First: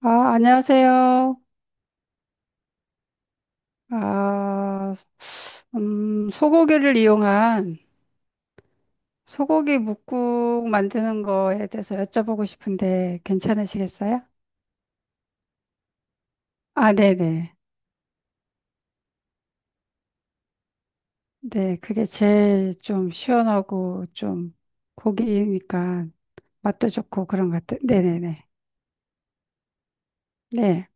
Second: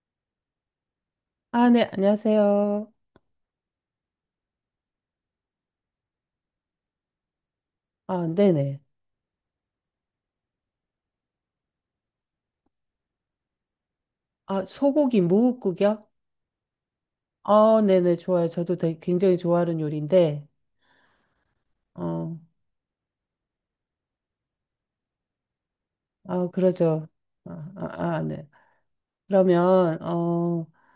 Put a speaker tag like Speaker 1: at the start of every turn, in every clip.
Speaker 1: 아, 안녕하세요.
Speaker 2: 아, 네, 안녕하세요.
Speaker 1: 아, 소고기를 이용한
Speaker 2: 아, 네네.
Speaker 1: 소고기 뭇국 만드는 거에 대해서 여쭤보고 싶은데 괜찮으시겠어요?
Speaker 2: 아, 소고기 무국국이요?
Speaker 1: 아, 네네.
Speaker 2: 네네, 좋아요. 저도 되게 굉장히 좋아하는 요리인데,
Speaker 1: 네, 그게
Speaker 2: 어,
Speaker 1: 제일 좀 시원하고 좀 고기니까
Speaker 2: 아,
Speaker 1: 맛도
Speaker 2: 그러죠.
Speaker 1: 좋고 그런 것
Speaker 2: 아,
Speaker 1: 같아요.
Speaker 2: 아, 아,
Speaker 1: 네네네.
Speaker 2: 네. 그러면,
Speaker 1: 네.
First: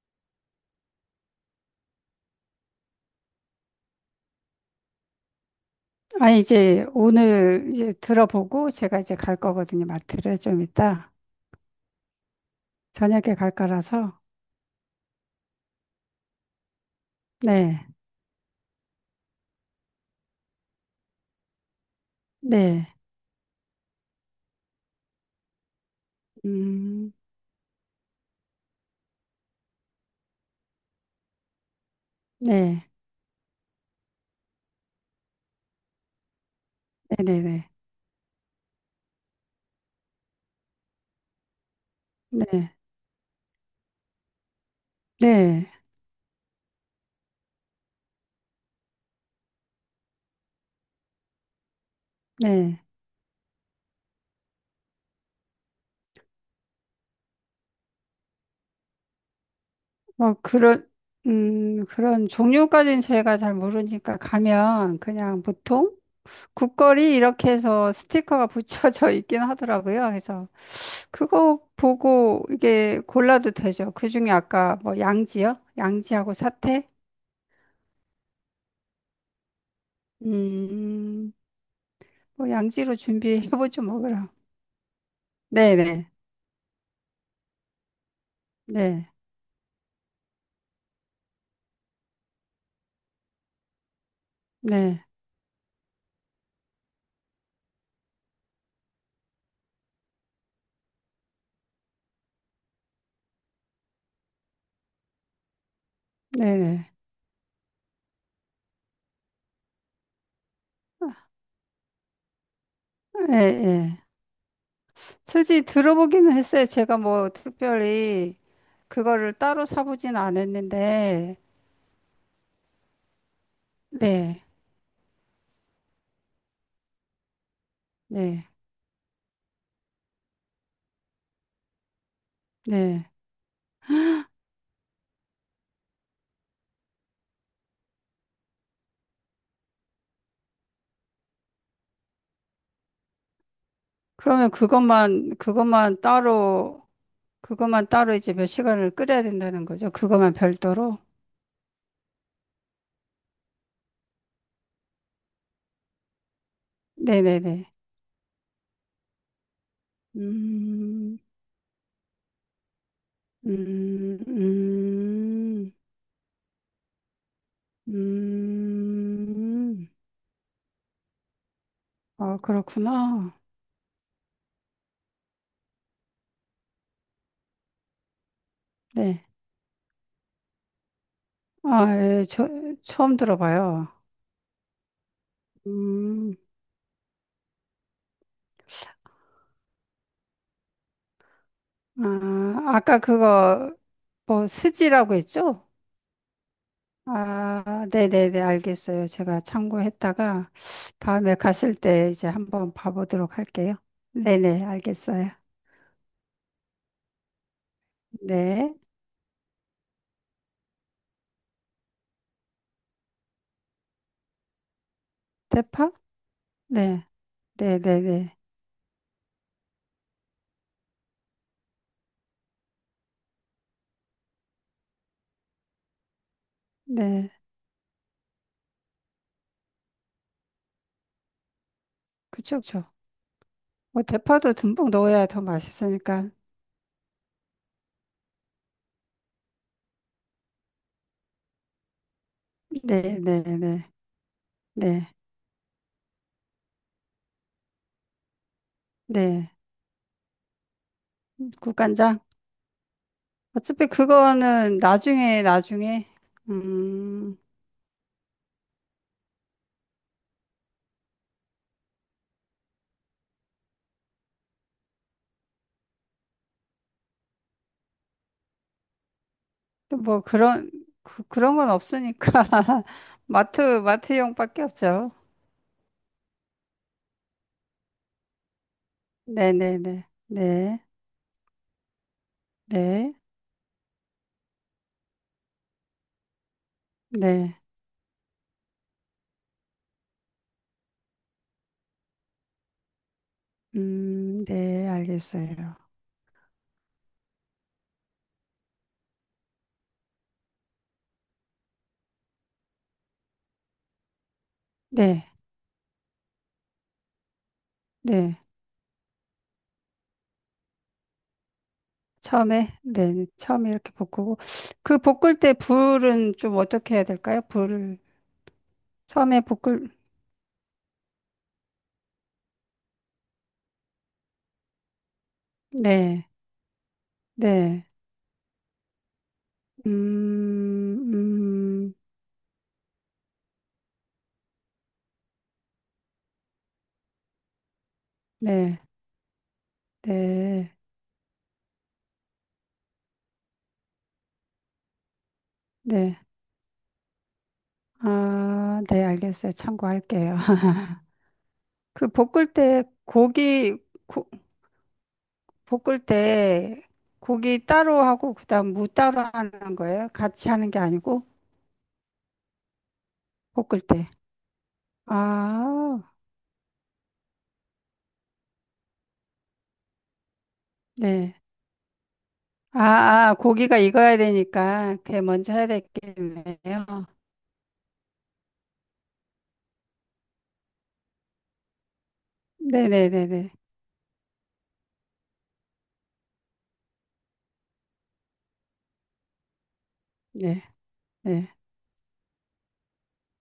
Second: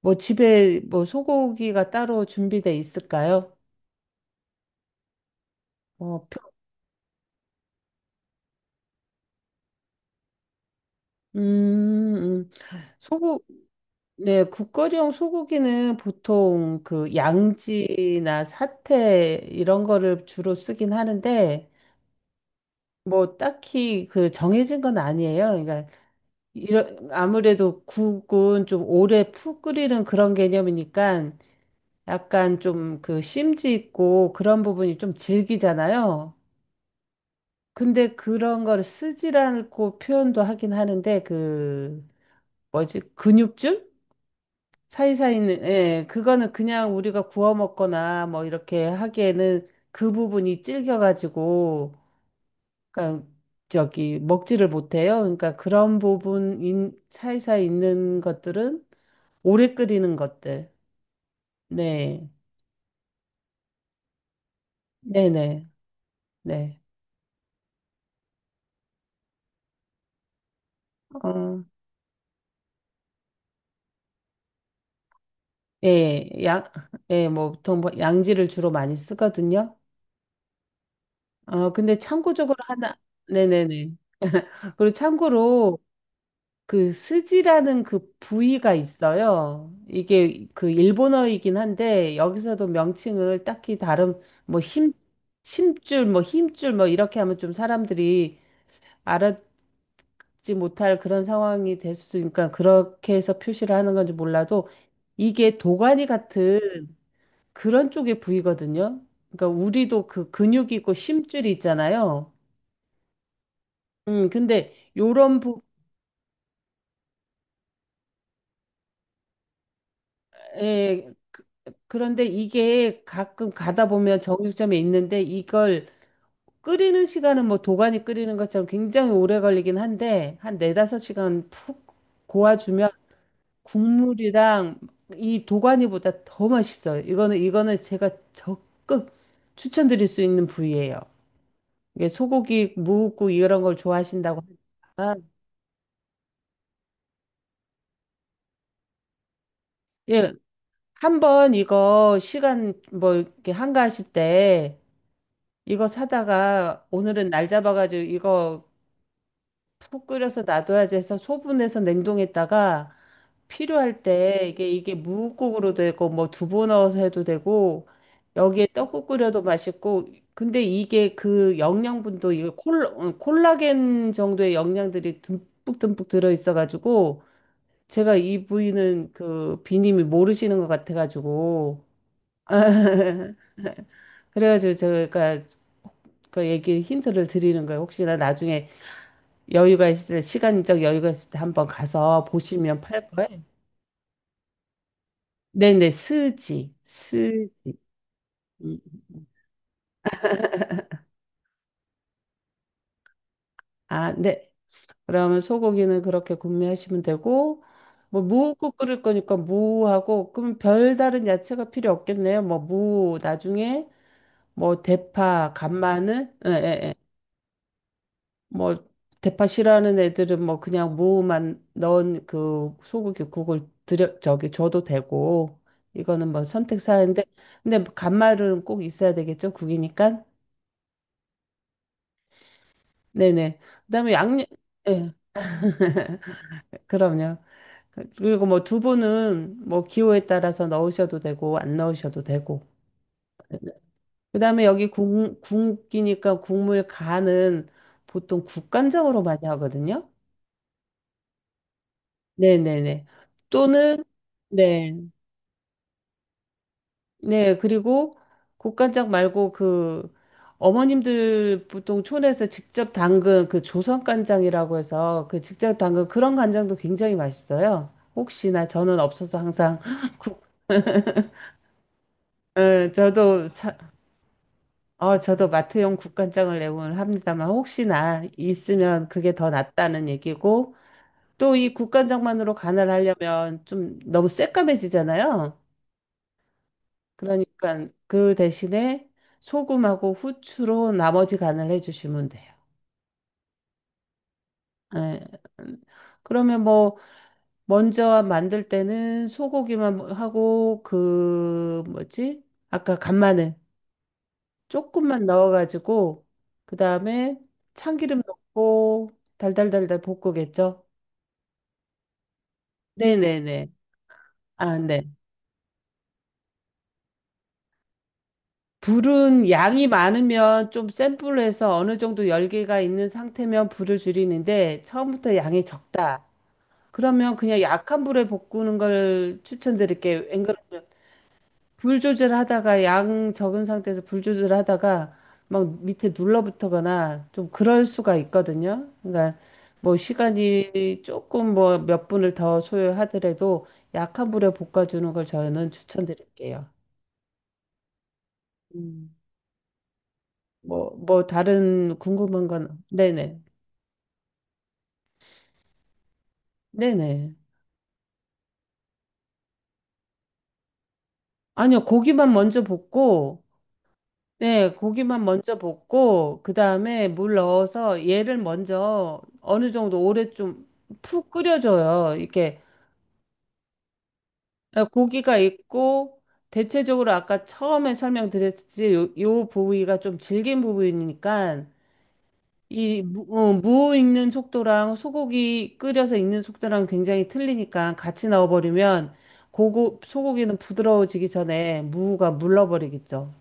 Speaker 2: 뭐 집에 뭐 소고기가 따로 준비돼 있을까요? 어,
Speaker 1: 아,
Speaker 2: 표-
Speaker 1: 이제 오늘 이제 들어보고 제가 이제 갈 거거든요. 마트를 좀 이따
Speaker 2: 음, 음.
Speaker 1: 저녁에
Speaker 2: 소고,
Speaker 1: 갈 거라서.
Speaker 2: 네, 국거리용 소고기는 보통 그
Speaker 1: 네.
Speaker 2: 양지나 사태 이런 거를 주로 쓰긴 하는데,
Speaker 1: 네.
Speaker 2: 뭐 딱히 그 정해진 건 아니에요. 그러니까
Speaker 1: 음,
Speaker 2: 아무래도 국은 좀 오래 푹 끓이는 그런 개념이니까 약간
Speaker 1: 네.
Speaker 2: 좀 그 심지 있고 그런 부분이 좀 질기잖아요.
Speaker 1: 네네네.
Speaker 2: 근데 그런 걸 쓰지 않고 표현도 하긴 하는데 그
Speaker 1: 네,
Speaker 2: 뭐지? 근육줄? 사이사이 있는
Speaker 1: 네,
Speaker 2: 예, 그거는 그냥 우리가 구워 먹거나 뭐 이렇게 하기에는 그 부분이 질겨 가지고
Speaker 1: 네.
Speaker 2: 그러니까 저기 먹지를 못해요. 그러니까 그런 부분 사이사이 있는 것들은 오래 끓이는
Speaker 1: 뭐
Speaker 2: 것들.
Speaker 1: 그런 그런
Speaker 2: 네.
Speaker 1: 종류까지는 저희가 잘 모르니까 가면 그냥
Speaker 2: 네네.
Speaker 1: 보통
Speaker 2: 네.
Speaker 1: 국거리 이렇게 해서 스티커가 붙여져 있긴 하더라고요. 그래서 그거
Speaker 2: 어,
Speaker 1: 보고 이게 골라도 되죠. 그중에 아까 뭐 양지요?
Speaker 2: 예,
Speaker 1: 양지하고 사태?
Speaker 2: 예, 뭐, 보통 뭐 양지를 주로 많이 쓰거든요.
Speaker 1: 음,
Speaker 2: 근데
Speaker 1: 뭐
Speaker 2: 참고적으로
Speaker 1: 양지로 준비해보죠
Speaker 2: 네네네.
Speaker 1: 뭐 그럼.
Speaker 2: 그리고
Speaker 1: 네,
Speaker 2: 참고로
Speaker 1: 네,
Speaker 2: 그 스지라는 그 부위가
Speaker 1: 네,
Speaker 2: 있어요. 이게 그 일본어이긴 한데, 여기서도 명칭을 딱히 뭐,
Speaker 1: 네,
Speaker 2: 심줄, 뭐, 힘줄, 뭐, 이렇게 하면 좀 사람들이 알아, 지 못할 그런 상황이 될 수 있으니까 그렇게 해서 표시를 하는 건지 몰라도 이게 도가니 같은
Speaker 1: 네,
Speaker 2: 그런 쪽의 부위거든요. 그러니까 우리도 그 근육이 있고 심줄이 있잖아요.
Speaker 1: 네, 네, 네.
Speaker 2: 음, 근데 요런 부,
Speaker 1: 수지 들어보기는 했어요. 제가 뭐 특별히 그거를 따로 사보진
Speaker 2: 에,
Speaker 1: 않았는데,
Speaker 2: 그런데 이게 가끔 가다 보면
Speaker 1: 네,
Speaker 2: 정육점에 있는데 이걸 끓이는 시간은 뭐 도가니 끓이는
Speaker 1: 네,
Speaker 2: 것처럼 굉장히 오래 걸리긴 한데 한 4~5시간 푹 고아주면
Speaker 1: 네.
Speaker 2: 국물이랑 이 도가니보다 더 맛있어요. 이거는 제가 적극 추천드릴 수 있는 부위예요. 이게 소고기, 무국 이런 걸 좋아하신다고
Speaker 1: 그러면
Speaker 2: 하면
Speaker 1: 그것만 따로 이제 몇 시간을 끓여야 된다는 거죠. 그것만
Speaker 2: 예,
Speaker 1: 별도로.
Speaker 2: 한번 이거 시간 뭐 이렇게 한가하실 때 이거 사다가 오늘은 날
Speaker 1: 네네네.
Speaker 2: 잡아가지고 이거 푹 끓여서 놔둬야지 해서
Speaker 1: 음,
Speaker 2: 소분해서 냉동했다가 필요할
Speaker 1: 음,
Speaker 2: 때 이게
Speaker 1: 음,
Speaker 2: 무국으로 되고 뭐 두부 넣어서 해도 되고 여기에 떡국 끓여도
Speaker 1: 음.
Speaker 2: 맛있고 근데 이게 그 영양분도
Speaker 1: 아,
Speaker 2: 이게
Speaker 1: 그렇구나.
Speaker 2: 콜라겐 정도의 영양들이 듬뿍 듬뿍 들어 있어 가지고 제가 이 부위는
Speaker 1: 네.
Speaker 2: 그 비님이 모르시는 것 같아 가지고
Speaker 1: 아, 예, 저, 처음 들어봐요.
Speaker 2: 그래가지고 제가
Speaker 1: 음.
Speaker 2: 그 얘기 힌트를 드리는 거예요. 혹시나 나중에 여유가 있을 때, 시간적 여유가 있을 때 한번 가서
Speaker 1: 아,
Speaker 2: 보시면
Speaker 1: 아까
Speaker 2: 팔 거예요.
Speaker 1: 그거 뭐 스지라고 했죠?
Speaker 2: 네네, 스지, 스지.
Speaker 1: 아, 네네네,
Speaker 2: 음.
Speaker 1: 알겠어요. 제가 참고했다가 다음에 갔을 때 이제 한번 봐보도록 할게요.
Speaker 2: 아, 네.
Speaker 1: 네네, 알겠어요.
Speaker 2: 그러면 소고기는 그렇게 구매하시면 되고, 뭐, 무국
Speaker 1: 네.
Speaker 2: 끓일 거니까 무하고, 그럼 별다른 야채가 필요 없겠네요. 뭐, 무, 나중에, 뭐, 대파,
Speaker 1: 대파?
Speaker 2: 간마늘, 예, 예, 예.
Speaker 1: 네. 네 네네.
Speaker 2: 뭐, 대파 싫어하는 애들은 뭐, 그냥 무만 넣은 그 소고기 국을 줘도 되고, 이거는 뭐 선택 사항인데,
Speaker 1: 네.
Speaker 2: 근데 간마늘은 꼭 있어야 되겠죠, 국이니까?
Speaker 1: 그쵸, 그쵸.
Speaker 2: 네네.
Speaker 1: 뭐
Speaker 2: 그다음에
Speaker 1: 대파도 듬뿍
Speaker 2: 예,
Speaker 1: 넣어야 더 맛있으니까.
Speaker 2: 그럼요. 그리고 뭐 두부는 뭐 기호에 따라서 넣으셔도 되고 안 넣으셔도 되고.
Speaker 1: 네네네.
Speaker 2: 그다음에 여기
Speaker 1: 네.
Speaker 2: 국이니까 국물 간은 보통 국간장으로 많이
Speaker 1: 네.
Speaker 2: 하거든요.
Speaker 1: 국간장?
Speaker 2: 네네네.
Speaker 1: 어차피
Speaker 2: 또는
Speaker 1: 그거는
Speaker 2: 네.
Speaker 1: 나중에, 나중에. 음.
Speaker 2: 네. 그리고 국간장 말고 그 어머님들 보통 촌에서 직접 담근 그 조선간장이라고 해서 그 직접 담근 그런 간장도 굉장히 맛있어요. 혹시나 저는 없어서 항상
Speaker 1: 뭐
Speaker 2: 국,
Speaker 1: 그런 그런 건 없으니까
Speaker 2: 예,
Speaker 1: 마트용밖에 없죠.
Speaker 2: 저도 마트용 국간장을 내보면 합니다만 혹시나 있으면 그게 더
Speaker 1: 네네네
Speaker 2: 낫다는 얘기고
Speaker 1: 네
Speaker 2: 또 이 국간장만으로
Speaker 1: 네
Speaker 2: 간을
Speaker 1: 네
Speaker 2: 하려면 좀 너무 새까매지잖아요. 그러니까 그 대신에 소금하고 후추로 나머지 간을 해주시면 돼요.
Speaker 1: 네
Speaker 2: 예.
Speaker 1: 알겠어요.
Speaker 2: 음. 그러면 뭐 먼저 만들 때는 소고기만 하고 그 뭐지? 아까 간마늘 조금만
Speaker 1: 네네
Speaker 2: 넣어가지고 그 다음에 참기름 넣고 달달달달 볶으겠죠?
Speaker 1: 처음에 네
Speaker 2: 네네네.
Speaker 1: 처음에 이렇게 볶고
Speaker 2: 아,
Speaker 1: 그
Speaker 2: 네.
Speaker 1: 볶을 때 불은 좀 어떻게 해야 될까요? 불을 처음에
Speaker 2: 불은 양이
Speaker 1: 볶을
Speaker 2: 많으면 좀 센 불로 해서 어느 정도 열기가 있는 상태면 불을 줄이는데 처음부터 양이 적다. 그러면 그냥 약한 불에 볶는 걸 추천드릴게요. 앵그러 불 조절하다가 양 적은 상태에서 불 조절하다가 막 밑에 눌러붙거나 좀 그럴 수가
Speaker 1: 네네음음네네네아네
Speaker 2: 있거든요. 그러니까 뭐 시간이 조금 뭐 몇 분을 더 소요하더라도 약한 불에 볶아주는 걸 저는 추천드릴게요. 음.
Speaker 1: 알겠어요. 참고할게요.
Speaker 2: 뭐, 다른
Speaker 1: 그
Speaker 2: 궁금한
Speaker 1: 볶을
Speaker 2: 건
Speaker 1: 때
Speaker 2: 네네.
Speaker 1: 고기 고, 볶을 때
Speaker 2: 네네.
Speaker 1: 고기 따로 하고 그다음 무 따로 하는 거예요? 같이 하는 게 아니고
Speaker 2: 아니요, 고기만 먼저 볶고
Speaker 1: 볶을 때.
Speaker 2: 네, 고기만 먼저
Speaker 1: 아,
Speaker 2: 볶고 그다음에 물 넣어서 얘를 먼저 어느 정도 오래 좀 푹
Speaker 1: 네.
Speaker 2: 끓여줘요. 이렇게
Speaker 1: 아, 아, 고기가 익어야 되니까 그게
Speaker 2: 고기가
Speaker 1: 먼저 해야
Speaker 2: 있고
Speaker 1: 되겠네요.
Speaker 2: 대체적으로 아까 처음에 설명드렸듯이 요 부위가 좀 질긴 부위니까
Speaker 1: 네네네네.
Speaker 2: 무 익는 속도랑 소고기 끓여서 익는 속도랑 굉장히 틀리니까 같이 넣어버리면 소고기는
Speaker 1: 네,
Speaker 2: 부드러워지기
Speaker 1: 네.
Speaker 2: 전에 무가 물러버리겠죠.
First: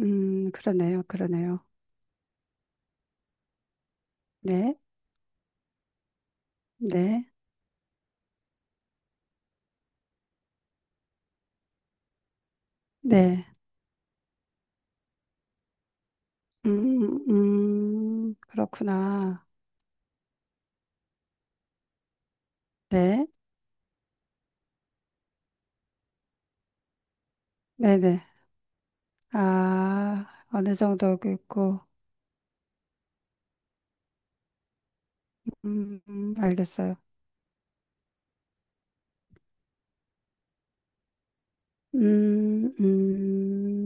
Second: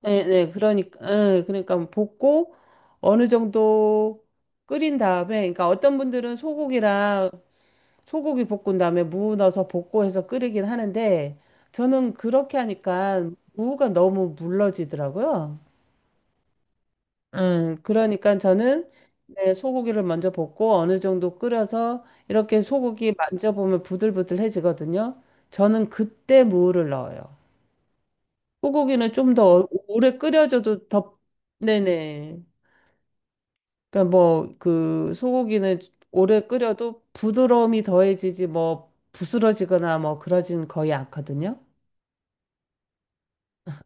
Speaker 2: 네, 네, 그러니까,
Speaker 1: 그러네요,
Speaker 2: 예,
Speaker 1: 그러네요.
Speaker 2: 그러니까 뭐 볶고 어느 정도
Speaker 1: 네,
Speaker 2: 끓인 다음에, 그러니까 어떤 분들은
Speaker 1: 네,
Speaker 2: 소고기 볶은 다음에 무 넣어서 볶고 해서 끓이긴 하는데, 저는 그렇게 하니까
Speaker 1: 네.
Speaker 2: 무가 너무 물러지더라고요. 그러니까 저는
Speaker 1: 그렇구나.
Speaker 2: 네, 소고기를 먼저 볶고 어느 정도 끓여서 이렇게 소고기
Speaker 1: 네,
Speaker 2: 만져보면 부들부들해지거든요. 저는 그때 무를 넣어요.
Speaker 1: 네네.
Speaker 2: 소고기는 좀 더 오래
Speaker 1: 아, 어느
Speaker 2: 끓여줘도 더,
Speaker 1: 정도 있고.
Speaker 2: 네네. 그러니까 뭐 그 소고기는 오래
Speaker 1: 알겠어요.
Speaker 2: 끓여도 부드러움이 더해지지 뭐 부스러지거나 뭐 그러진 거의 않거든요.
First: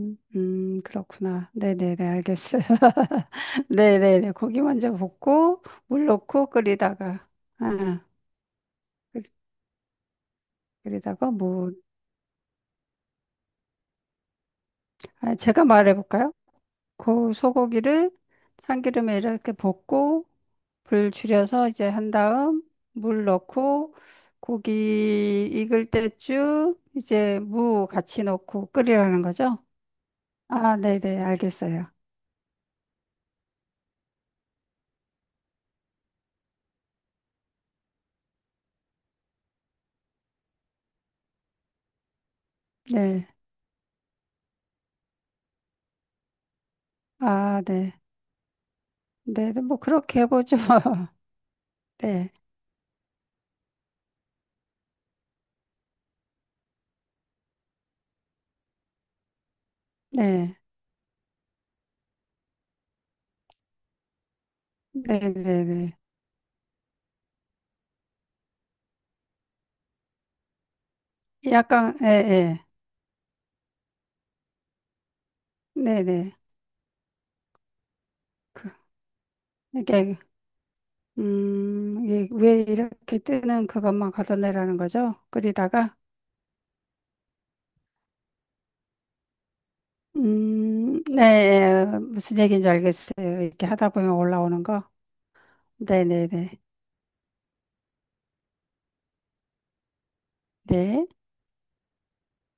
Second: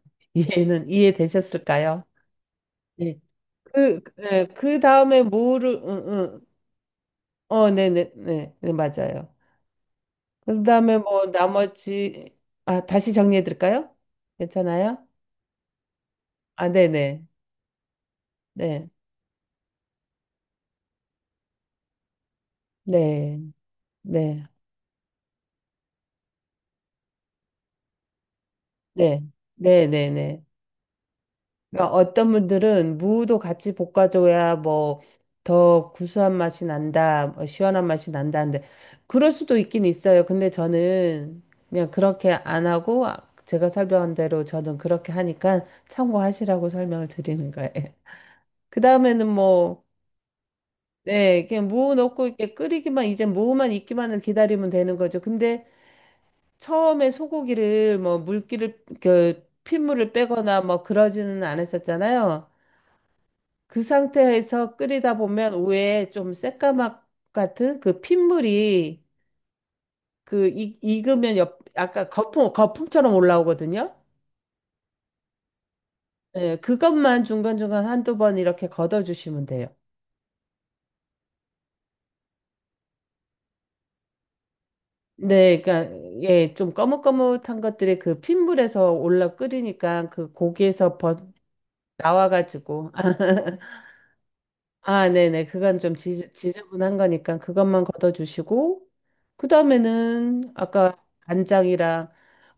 Speaker 2: 이해는
Speaker 1: 그렇구나. 네네네,
Speaker 2: 이해되셨을까요?
Speaker 1: 알겠어요.
Speaker 2: 네.
Speaker 1: 네네네,
Speaker 2: 네,
Speaker 1: 고기
Speaker 2: 그
Speaker 1: 먼저
Speaker 2: 다음에
Speaker 1: 볶고,
Speaker 2: 무를, 응,
Speaker 1: 물
Speaker 2: 응.
Speaker 1: 넣고 끓이다가,
Speaker 2: 네네,
Speaker 1: 아,
Speaker 2: 네, 네, 네, 맞아요.
Speaker 1: 끓-
Speaker 2: 그 다음에 뭐
Speaker 1: 끓이다가, 뭐,
Speaker 2: 아, 다시 정리해 드릴까요? 괜찮아요?
Speaker 1: 아, 제가 말해볼까요?
Speaker 2: 아, 네네,
Speaker 1: 고 소고기를
Speaker 2: 네,
Speaker 1: 참기름에 이렇게 볶고, 불 줄여서 이제 한 다음, 물
Speaker 2: 네,
Speaker 1: 넣고,
Speaker 2: 네,
Speaker 1: 고기 익을 때쯤, 이제 무 같이 넣고
Speaker 2: 네,
Speaker 1: 끓이라는 거죠?
Speaker 2: 네, 네, 네, 네.
Speaker 1: 아, 네 네, 알겠어요.
Speaker 2: 그러니까 어떤 분들은 무도 같이 볶아줘야 뭐 더 구수한 맛이 난다, 뭐 시원한 맛이 난다는데 그럴 수도 있긴 있어요. 근데 저는 그냥 그렇게 안 하고 아,
Speaker 1: 네.
Speaker 2: 제가 설명한 대로 저는 그렇게 하니까 참고하시라고 설명을 드리는
Speaker 1: 아,
Speaker 2: 거예요.
Speaker 1: 네.
Speaker 2: 그 다음에는
Speaker 1: 네, 네, 뭐,
Speaker 2: 뭐,
Speaker 1: 그렇게 해보죠.
Speaker 2: 네, 그냥 무 넣고
Speaker 1: 네,
Speaker 2: 이렇게 끓이기만 이제 무만 익기만을 기다리면 되는 거죠. 근데 처음에 소고기를 뭐 물기를 그 핏물을
Speaker 1: 네,
Speaker 2: 빼거나 뭐 그러지는 않았었잖아요. 그 상태에서 끓이다
Speaker 1: 네, 네,
Speaker 2: 보면
Speaker 1: 네.
Speaker 2: 위에 좀 새까맣 같은 그 핏물이 그 익으면
Speaker 1: 약간, 예,
Speaker 2: 아까 거품,
Speaker 1: 예.
Speaker 2: 거품처럼 올라오거든요.
Speaker 1: 네, 네.
Speaker 2: 예, 그것만 중간중간 1~2번 이렇게
Speaker 1: 그,
Speaker 2: 걷어주시면 돼요.
Speaker 1: 이게, 이게 위에 이렇게 뜨는 그것만 걷어내라는 거죠?
Speaker 2: 네, 그러니까
Speaker 1: 끓이다가?
Speaker 2: 예, 좀 거뭇거뭇한 것들이 그 핏물에서 올라 끓이니까 그 고기에서
Speaker 1: 네, 예. 무슨 얘기인지
Speaker 2: 나와가지고
Speaker 1: 알겠어요. 이렇게 하다 보면 올라오는 거.
Speaker 2: 아, 네네. 그건 좀
Speaker 1: 네, 네,
Speaker 2: 지,
Speaker 1: 네.
Speaker 2: 지저분한 거니까 그것만 걷어주시고, 그 다음에는 아까
Speaker 1: 네,
Speaker 2: 간장이랑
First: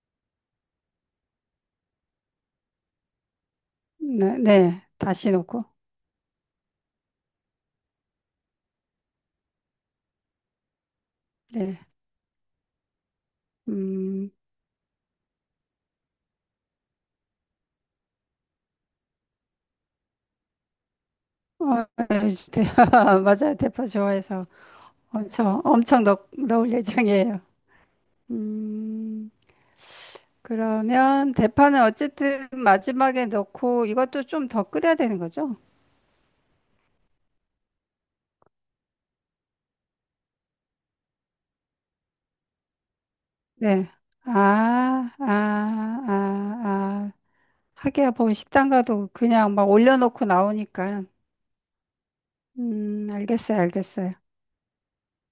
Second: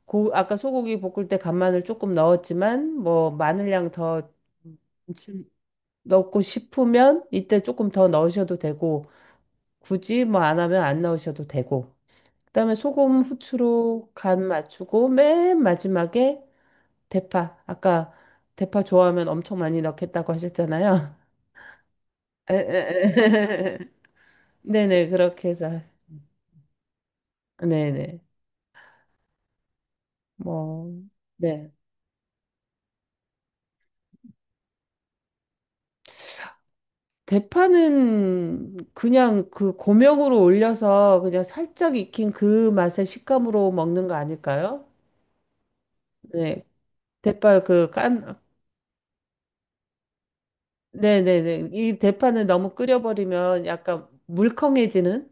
Speaker 2: 아까 소고기 볶을 때 간마늘 조금 넣었지만 뭐 마늘량 더
Speaker 1: 네, 네. 다시 놓고.
Speaker 2: 넣고 싶으면 이때 조금 더 넣으셔도 되고 굳이 뭐 안 하면 안 넣으셔도
Speaker 1: 네,
Speaker 2: 되고 그다음에 소금 후추로
Speaker 1: 음,
Speaker 2: 간 맞추고 맨 마지막에 대파 아까 대파 좋아하면 엄청 많이 넣겠다고 하셨잖아요.
Speaker 1: 어,
Speaker 2: 에, 에,
Speaker 1: 맞아요. 대파
Speaker 2: 에.
Speaker 1: 좋아해서
Speaker 2: 네네 그렇게
Speaker 1: 엄청,
Speaker 2: 해서
Speaker 1: 엄청 넣을 예정이에요.
Speaker 2: 네네
Speaker 1: 음,
Speaker 2: 뭐
Speaker 1: 그러면
Speaker 2: 네.
Speaker 1: 대파는 어쨌든 마지막에 넣고 이것도 좀 더 끓여야 되는 거죠?
Speaker 2: 대파는 그냥 그 고명으로 올려서 그냥 살짝 익힌 그 맛의 식감으로
Speaker 1: 네.
Speaker 2: 먹는 거 아닐까요?
Speaker 1: 아, 아, 아,
Speaker 2: 네.
Speaker 1: 아.
Speaker 2: 대파 그
Speaker 1: 하기야 뭐
Speaker 2: 깐,
Speaker 1: 식당 가도 그냥 막 올려놓고 나오니까.
Speaker 2: 네네네. 이 대파는 너무
Speaker 1: 알겠어요,
Speaker 2: 끓여버리면 약간
Speaker 1: 알겠어요.
Speaker 2: 물컹해지는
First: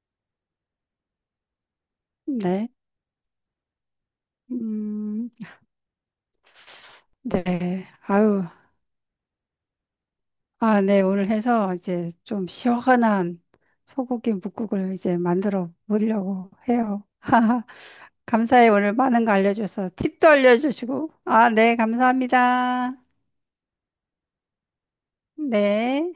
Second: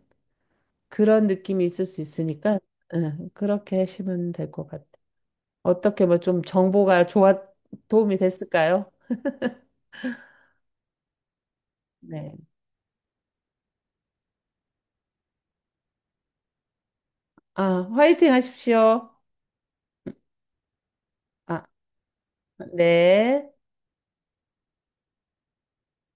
Speaker 2: 그런 느낌이 있을 수 있으니까,
Speaker 1: 네.
Speaker 2: 예, 그렇게 하시면 될 것 같아요.
Speaker 1: 음,
Speaker 2: 어떻게 뭐 좀
Speaker 1: 네.
Speaker 2: 도움이
Speaker 1: 아유,
Speaker 2: 됐을까요?
Speaker 1: 아, 네. 오늘 해서 이제
Speaker 2: 네.
Speaker 1: 좀 시원한 소고기 뭇국을 이제 만들어 보려고 해요.
Speaker 2: 아, 화이팅
Speaker 1: 감사해. 오늘
Speaker 2: 하십시오.
Speaker 1: 많은 거 알려줘서 팁도 알려주시고. 아,
Speaker 2: 아,
Speaker 1: 네, 감사합니다.
Speaker 2: 네.
Speaker 1: 네.